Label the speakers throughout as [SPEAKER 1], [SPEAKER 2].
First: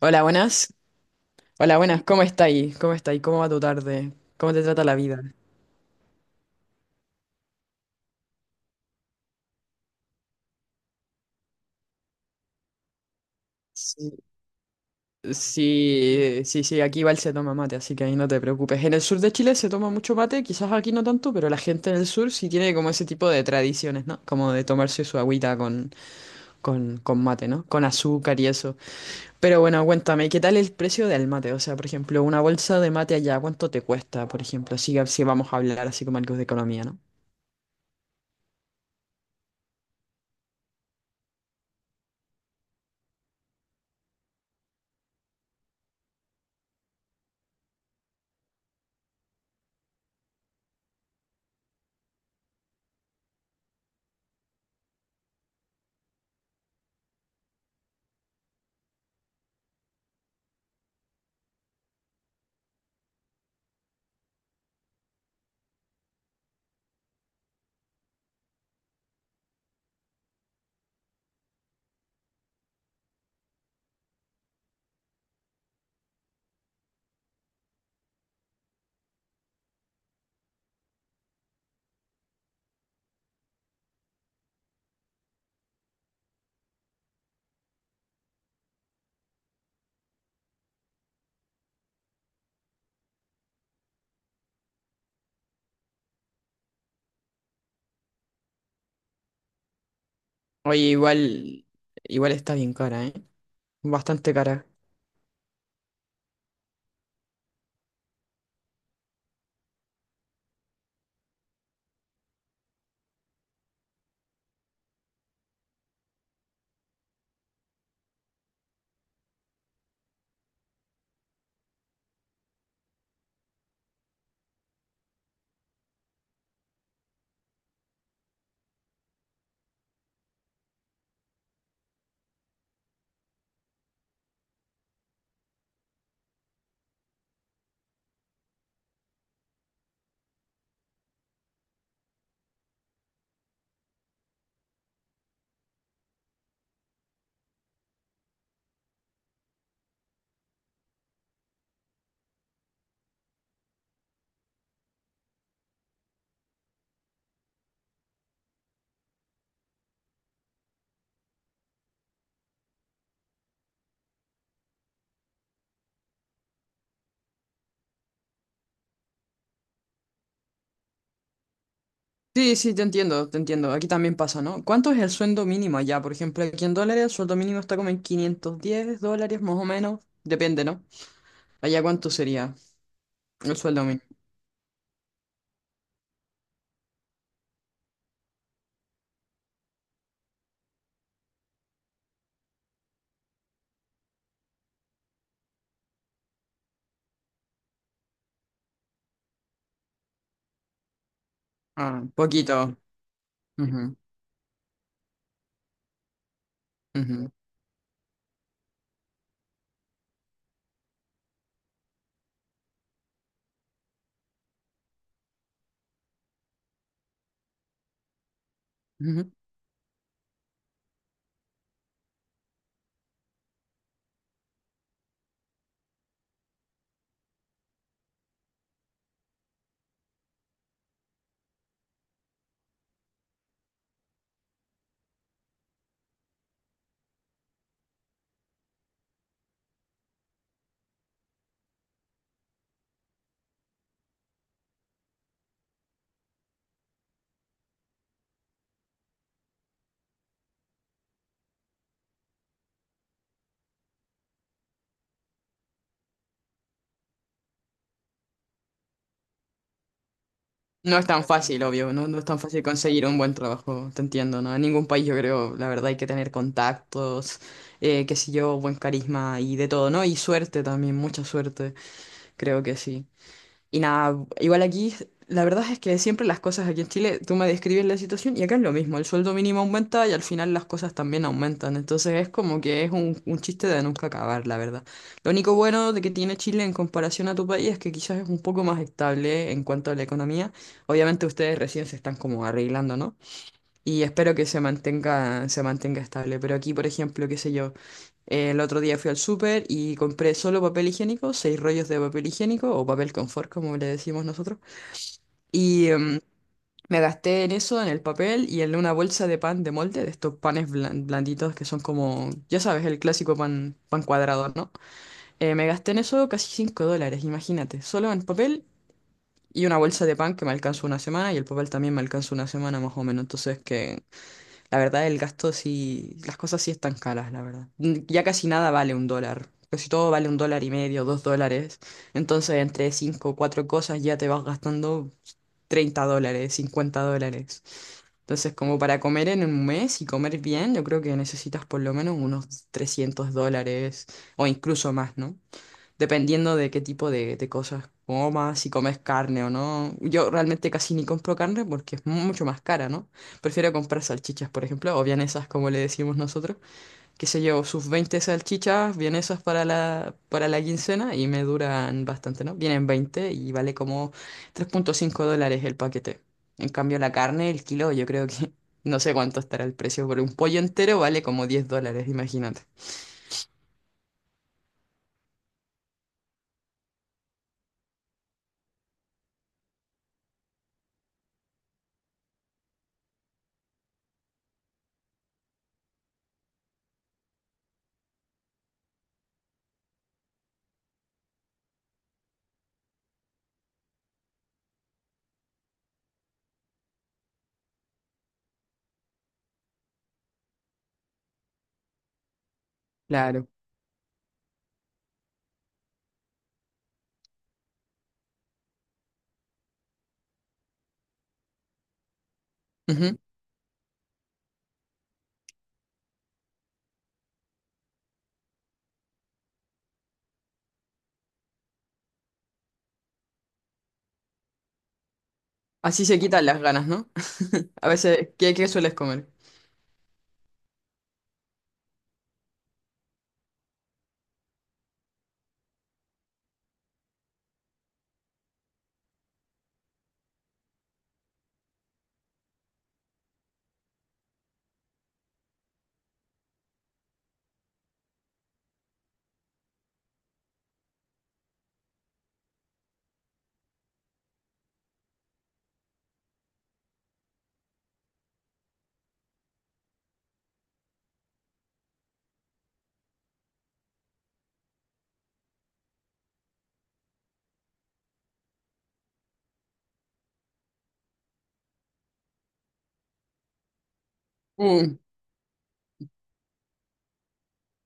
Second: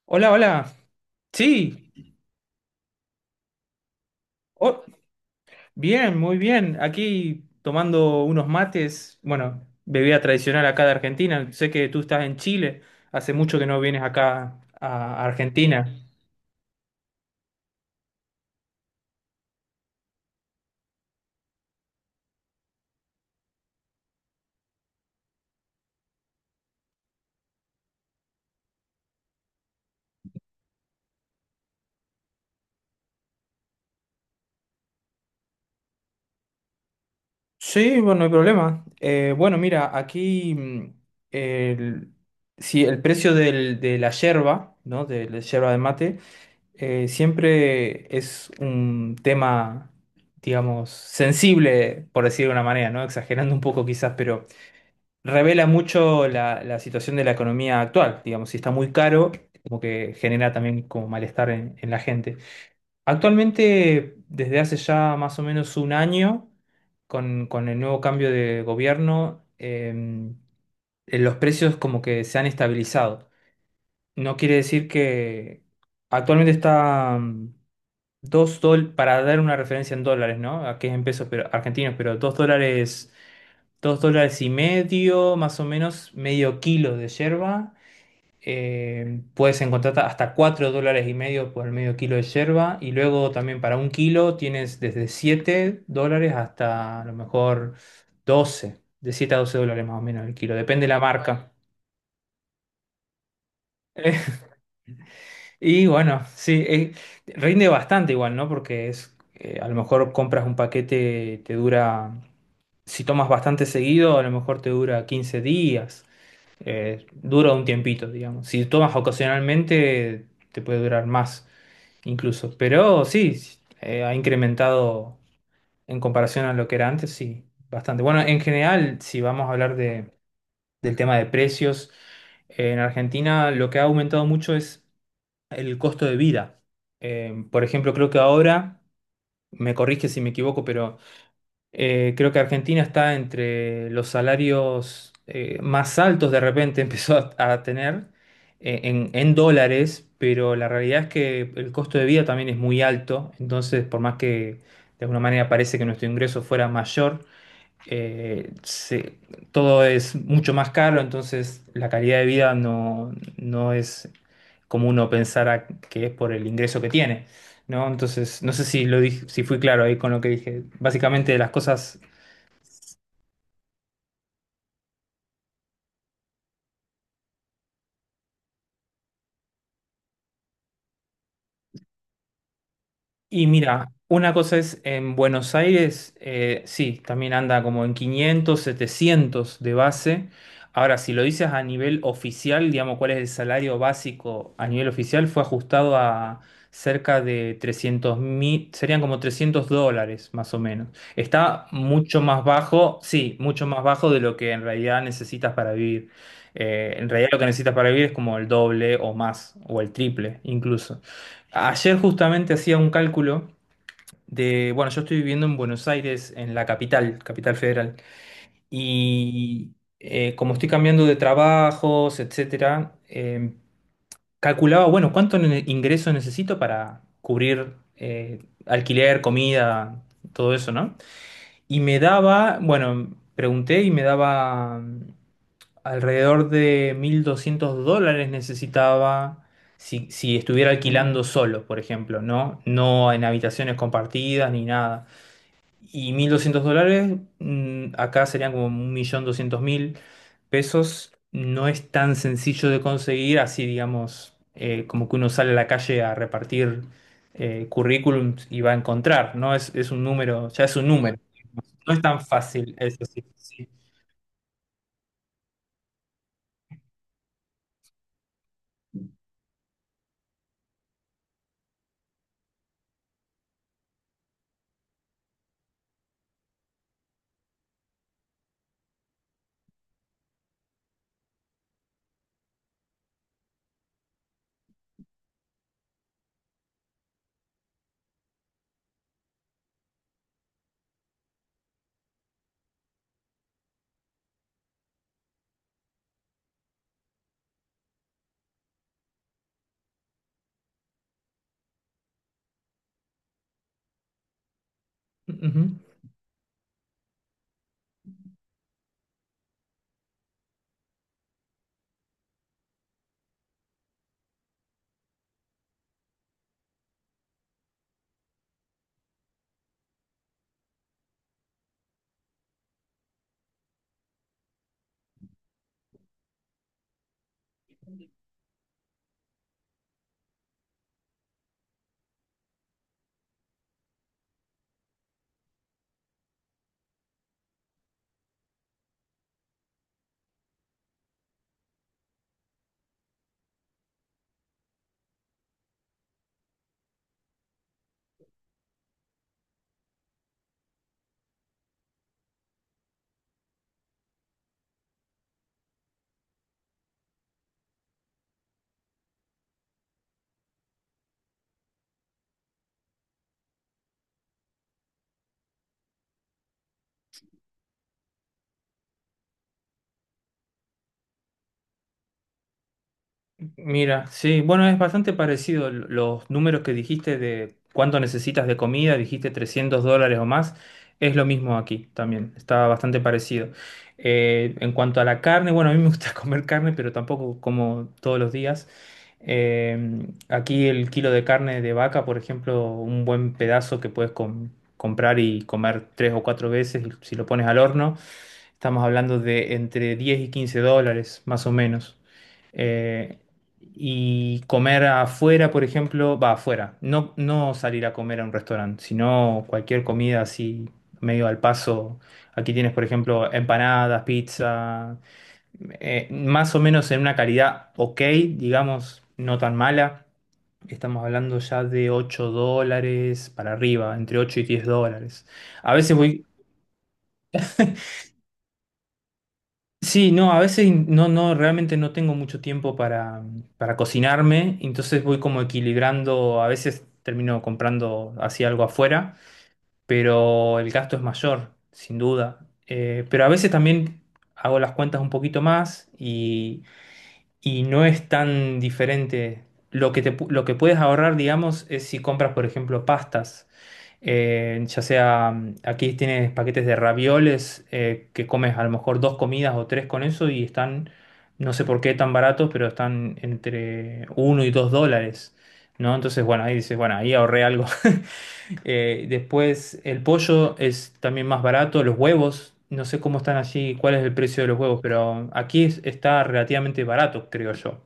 [SPEAKER 1] Hola,
[SPEAKER 2] Hola,
[SPEAKER 1] buenas.
[SPEAKER 2] hola.
[SPEAKER 1] Hola,
[SPEAKER 2] Sí,
[SPEAKER 1] buenas. ¿Cómo estáis? ¿Cómo estáis? ¿Cómo va tu tarde? ¿Cómo te trata
[SPEAKER 2] oh,
[SPEAKER 1] la vida?
[SPEAKER 2] bien, muy bien. Aquí tomando unos mates, bueno, bebida tradicional acá de Argentina. Sé que tú estás en Chile, hace mucho que no vienes
[SPEAKER 1] Sí,
[SPEAKER 2] acá a Argentina.
[SPEAKER 1] sí, sí, sí, aquí igual se toma mate, así que ahí no te preocupes. En el sur de Chile se toma mucho mate, quizás aquí no tanto, pero la gente en el sur sí tiene como ese tipo de tradiciones, ¿no? Como de tomarse su agüita con, con mate, ¿no? Con azúcar y eso. Pero bueno, cuéntame, ¿qué tal el precio del mate? O sea, por ejemplo, una bolsa de mate allá, ¿cuánto te cuesta, por ejemplo? Si vamos a hablar así como algo de economía, ¿no?
[SPEAKER 2] Sí, bueno, no hay problema. Bueno, mira, aquí el, sí, el precio de la yerba, ¿no? De la yerba de mate, siempre es un tema, digamos, sensible, por decir de una manera, ¿no? Exagerando un poco quizás, revela mucho la situación de la economía actual. Digamos, si está muy caro, como que genera también como malestar en la gente. Actualmente, desde hace ya más o menos un año, con el nuevo cambio de gobierno, los precios como que se han estabilizado. No quiere decir que actualmente está $2, para dar una referencia en dólares, ¿no? Aquí es en pesos pero, argentinos, pero $2. $2,50, más o menos medio kilo de yerba. Puedes encontrar hasta $4,50 por medio kilo de yerba. Y luego también para un kilo tienes desde $7 hasta a lo mejor 12. De $7 a $12 más o menos el kilo.
[SPEAKER 1] Oye,
[SPEAKER 2] Depende de la, vale, marca.
[SPEAKER 1] igual, igual está bien cara, ¿eh? Bastante cara.
[SPEAKER 2] Y bueno, sí, rinde bastante igual, ¿no? Porque es, a lo mejor compras un paquete, te dura, si tomas bastante seguido, a lo mejor te dura 15 días. Dura un tiempito, digamos. Si tomas ocasionalmente, te puede durar más incluso. Pero sí, ha incrementado en comparación a lo que era antes, sí, bastante. Bueno, en general, si vamos a hablar del tema de precios, en Argentina lo que ha aumentado mucho es el costo de vida. Por ejemplo, creo que ahora, me corrige si me equivoco, pero creo que Argentina está entre los salarios más altos de repente empezó a tener en dólares, pero la realidad es que el costo de vida también es muy alto, entonces por más que de alguna manera parece que nuestro ingreso fuera mayor, eh, se- todo es mucho más caro, entonces la calidad de vida no, no es como uno pensara que es por el ingreso que tiene, ¿no? Entonces, no sé si lo dije, si fui claro ahí con lo que dije. Básicamente las cosas.
[SPEAKER 1] Sí, sí, te entiendo, te entiendo. Aquí también pasa, ¿no? ¿Cuánto es el sueldo mínimo allá? Por ejemplo, aquí en dólares, el sueldo mínimo está como en $510 más o menos. Depende, ¿no? Allá, ¿cuánto sería
[SPEAKER 2] Y
[SPEAKER 1] el sueldo
[SPEAKER 2] mira,
[SPEAKER 1] mínimo?
[SPEAKER 2] una cosa es en Buenos Aires, sí, también anda como en 500, 700 de base. Ahora, si lo dices a nivel oficial, digamos, cuál es el salario básico a nivel oficial, fue ajustado a cerca de 300 mil, serían como $300 más o menos. Está
[SPEAKER 1] Ah,
[SPEAKER 2] mucho más
[SPEAKER 1] poquito.
[SPEAKER 2] bajo, sí, mucho más
[SPEAKER 1] Ujú,
[SPEAKER 2] bajo de lo que en realidad necesitas para vivir. En realidad
[SPEAKER 1] ujú,
[SPEAKER 2] lo que necesitas para vivir es como el doble o más, o el triple incluso. Ayer justamente hacía un cálculo de, bueno, yo estoy viviendo en Buenos Aires, en la capital, Capital Federal,
[SPEAKER 1] ujú.
[SPEAKER 2] y como estoy cambiando de trabajos, etcétera, calculaba, bueno, cuánto ingreso necesito para cubrir alquiler, comida, todo eso, ¿no? Y me daba, bueno, pregunté y me daba alrededor de $1.200 necesitaba si estuviera alquilando solo, por ejemplo, ¿no? No en habitaciones compartidas ni nada. Y $1.200 acá serían como 1.200.000 pesos. No es tan sencillo de conseguir, así digamos, como que uno sale a la calle a repartir currículums y va a encontrar, ¿no? Es un número, ya es un
[SPEAKER 1] No es
[SPEAKER 2] número.
[SPEAKER 1] tan fácil, obvio.
[SPEAKER 2] No es
[SPEAKER 1] No, no
[SPEAKER 2] tan
[SPEAKER 1] es tan fácil
[SPEAKER 2] fácil, eso
[SPEAKER 1] conseguir un
[SPEAKER 2] sí.
[SPEAKER 1] buen
[SPEAKER 2] Sí.
[SPEAKER 1] trabajo. Te entiendo, ¿no? En ningún país, yo creo, la verdad, hay que tener contactos, qué sé yo, buen carisma y de todo, ¿no? Y suerte también, mucha suerte. Creo que sí. Y nada, igual aquí, la verdad es que siempre las cosas aquí en Chile, tú me describes la situación y acá es lo mismo, el sueldo mínimo aumenta y al final las cosas también aumentan, entonces es como que es un chiste de nunca acabar, la verdad. Lo único bueno de que tiene Chile en comparación a tu país es que quizás es un poco más estable en cuanto a la economía, obviamente ustedes recién se están como arreglando, ¿no? Y espero que se mantenga estable. Pero aquí, por ejemplo, qué sé yo, el otro día fui al súper y compré solo papel higiénico, seis rollos de papel higiénico o papel confort, como le decimos nosotros.
[SPEAKER 2] Ujú.
[SPEAKER 1] Y me gasté en eso, en el papel y en una bolsa de pan de molde, de estos panes blanditos que son como, ya sabes, el clásico pan, pan cuadrado, ¿no? Me gasté en eso casi $5, imagínate, solo en papel. Y una bolsa de pan que me alcanzó una semana y el papel también me alcanzó una semana más o menos. Entonces que la verdad, el gasto sí, las cosas sí están caras, la verdad. Ya casi nada vale un dólar. Casi todo vale un dólar y medio, dos dólares. Entonces, entre cinco o cuatro cosas ya te vas gastando $30, $50. Entonces, como para comer en un mes y comer bien, yo creo que necesitas por lo menos unos $300 o incluso más, ¿no? Dependiendo de qué tipo de cosas comas, si comes carne o no. Yo realmente casi ni compro carne porque es mucho más cara, ¿no? Prefiero comprar salchichas, por ejemplo, o vienesas, como le decimos nosotros. Que se llevo sus 20 salchichas, vienesas para para la quincena y me duran bastante, ¿no? Vienen 20 y vale como $3.5 el paquete. En cambio, la carne, el kilo, yo creo que no sé cuánto estará el precio, pero un pollo entero vale como $10, imagínate.
[SPEAKER 2] Mira, sí, bueno, es bastante parecido los números que dijiste de cuánto necesitas de comida, dijiste $300 o más, es lo mismo aquí también, está bastante parecido. En cuanto a la carne, bueno, a mí me gusta comer carne, pero tampoco como todos los días. Aquí el kilo de carne de vaca, por ejemplo, un buen pedazo que puedes comprar y comer tres o cuatro veces y si lo pones al horno. Estamos hablando de entre $10 y $15, más o menos. Eh,
[SPEAKER 1] Claro.
[SPEAKER 2] y comer afuera, por ejemplo, va afuera. No, no salir a comer a un restaurante, sino cualquier comida así medio al paso. Aquí tienes, por
[SPEAKER 1] Ujú.
[SPEAKER 2] ejemplo, empanadas, pizza, más o menos en una calidad ok, digamos, no tan mala. Estamos hablando ya de $8 para arriba, entre $8 y $10. A veces
[SPEAKER 1] Así se
[SPEAKER 2] voy.
[SPEAKER 1] quitan las ganas, ¿no? A veces, ¿qué, qué sueles comer?
[SPEAKER 2] Sí, no, a veces no, no, realmente no tengo mucho tiempo para, cocinarme, entonces voy como equilibrando, a veces termino comprando así algo afuera, pero el gasto es mayor, sin duda. Pero a veces también hago las cuentas un poquito más y no es tan diferente. Lo que lo que puedes ahorrar, digamos, es si compras, por ejemplo, pastas. Ya sea, aquí tienes paquetes de ravioles que comes a lo mejor dos comidas o tres con eso y están, no sé por qué tan baratos, pero están entre $1 y $2, ¿no? Entonces, bueno, ahí dices, bueno, ahí ahorré algo. Después, el pollo es también más barato, los huevos, no sé cómo están allí, cuál es el precio de los huevos,
[SPEAKER 1] Mm,
[SPEAKER 2] pero aquí está relativamente barato, creo yo.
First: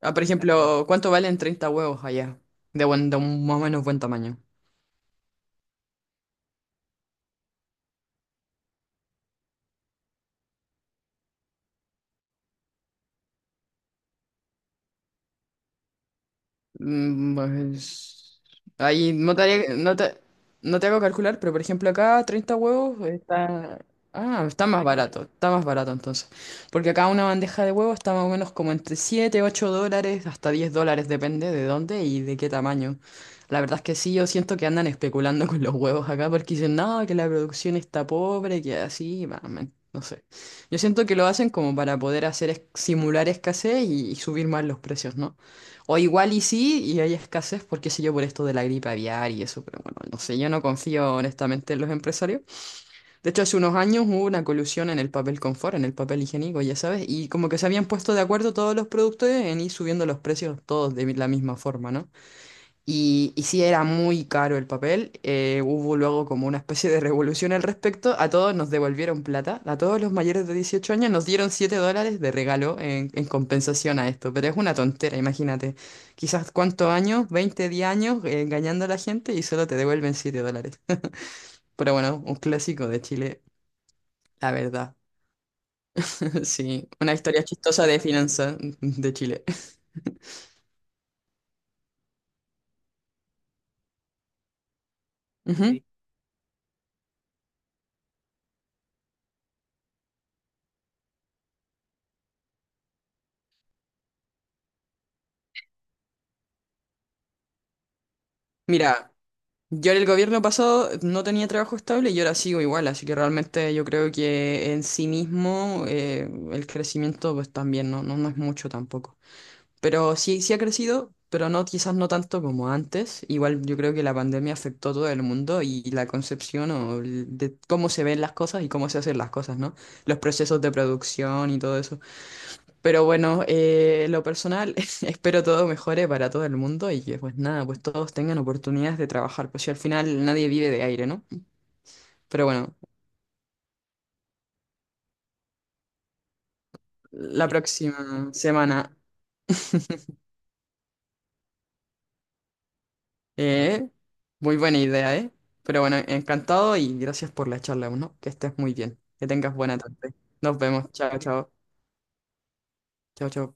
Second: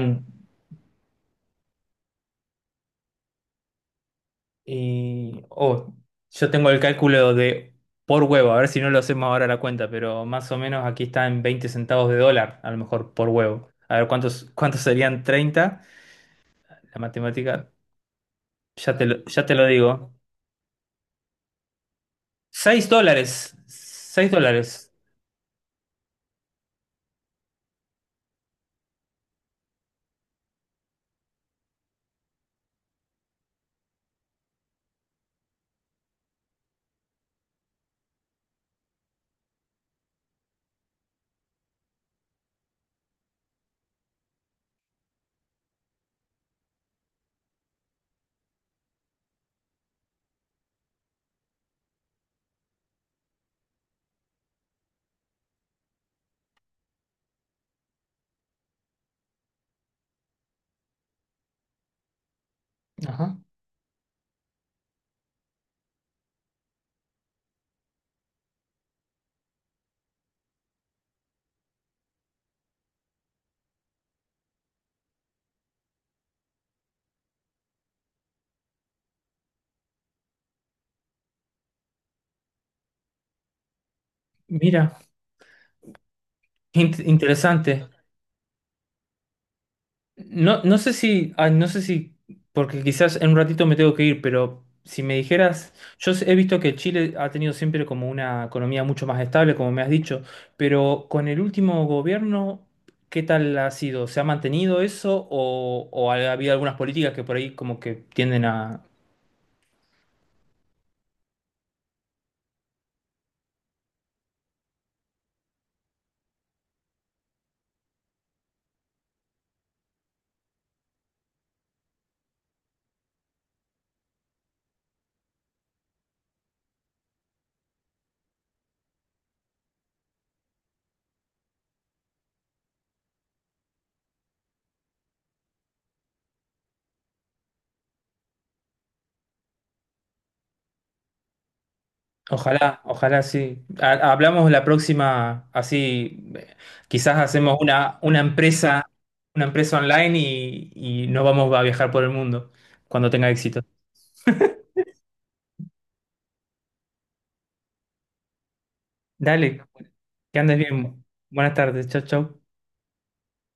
[SPEAKER 1] ah, por ejemplo, ¿cuánto valen 30 huevos allá? De buen, de un más o menos buen tamaño.
[SPEAKER 2] Y, oh, yo tengo el cálculo de por huevo, a ver si no lo hacemos ahora la cuenta, pero más o menos aquí está en 20 centavos de dólar, a lo mejor por huevo. A ver, ¿cuántos serían 30? La
[SPEAKER 1] Mm,
[SPEAKER 2] matemática,
[SPEAKER 1] pues, ahí no te,
[SPEAKER 2] ya te lo
[SPEAKER 1] haría- no
[SPEAKER 2] digo.
[SPEAKER 1] te, no te hago calcular, pero por ejemplo acá 30
[SPEAKER 2] seis
[SPEAKER 1] huevos
[SPEAKER 2] dólares,
[SPEAKER 1] está...
[SPEAKER 2] 6
[SPEAKER 1] Ah,
[SPEAKER 2] dólares.
[SPEAKER 1] está más barato entonces. Porque acá una bandeja de huevos está más o menos como entre $7 $8, hasta $10, depende de dónde y de qué tamaño. La verdad es que sí, yo siento que andan especulando con los huevos acá porque dicen, no, que la producción está pobre, que así, bah, man, no sé. Yo siento que lo hacen como para poder hacer simular escasez y subir más los precios, ¿no? O igual y sí, y hay escasez, porque sé yo, por esto de la gripe aviar y eso, pero bueno, no sé, yo no confío honestamente en los empresarios. De hecho, hace unos años hubo una colusión en el papel confort, en el papel higiénico, ya sabes, y como que se habían puesto de acuerdo todos los productores en ir subiendo los precios todos de la misma forma, ¿no? Y,
[SPEAKER 2] Ajá,
[SPEAKER 1] y sí, era muy caro el papel. Hubo luego como una especie de revolución al respecto. A todos nos devolvieron plata. A todos los mayores de 18 años nos dieron $7 de regalo en compensación a esto. Pero es una tontera, imagínate. Quizás cuántos años, 20 10 años engañando a la gente y solo te devuelven $7. Pero bueno, un clásico de Chile, la verdad.
[SPEAKER 2] mira,
[SPEAKER 1] Sí, una historia chistosa
[SPEAKER 2] interesante.
[SPEAKER 1] de finanzas de Chile.
[SPEAKER 2] No, no sé si, porque quizás en un ratito me tengo que ir, pero si me
[SPEAKER 1] Ujú.
[SPEAKER 2] dijeras,
[SPEAKER 1] Sí.
[SPEAKER 2] he visto que Chile ha tenido siempre como una economía mucho más estable, como me has dicho, pero con el último gobierno, ¿qué tal ha sido? ¿Se ha mantenido eso o ha habido algunas políticas que por ahí como que tienden a...?
[SPEAKER 1] Mira. Yo en el gobierno pasado no tenía trabajo estable y ahora sigo igual, así que realmente yo creo que en sí mismo el crecimiento pues también no, no, no es mucho tampoco. Pero sí, sí ha crecido, pero no quizás no tanto como antes. Igual yo creo que la pandemia afectó a todo el mundo y la concepción o de cómo se ven las cosas y cómo se hacen las cosas, ¿no? Los procesos de producción y todo eso. Pero bueno, lo personal, espero todo mejore para todo el mundo y que pues nada, pues todos tengan oportunidades de trabajar, pues si al final nadie vive de aire, ¿no? Pero bueno,
[SPEAKER 2] Ojalá, ojalá sí. Hablamos la próxima, así quizás
[SPEAKER 1] la
[SPEAKER 2] hacemos una, una
[SPEAKER 1] próxima
[SPEAKER 2] empresa,
[SPEAKER 1] semana,
[SPEAKER 2] una empresa online y nos vamos a viajar por el mundo cuando tenga éxito.
[SPEAKER 1] eh, muy buena idea, ¿eh? Pero bueno, encantado y gracias por la charla, ¿no? Que estés muy bien, que tengas
[SPEAKER 2] Dale,
[SPEAKER 1] buena tarde.
[SPEAKER 2] que andes
[SPEAKER 1] Nos vemos,
[SPEAKER 2] bien.
[SPEAKER 1] chao, chao,
[SPEAKER 2] Buenas tardes, chau, chau.
[SPEAKER 1] chao, chao.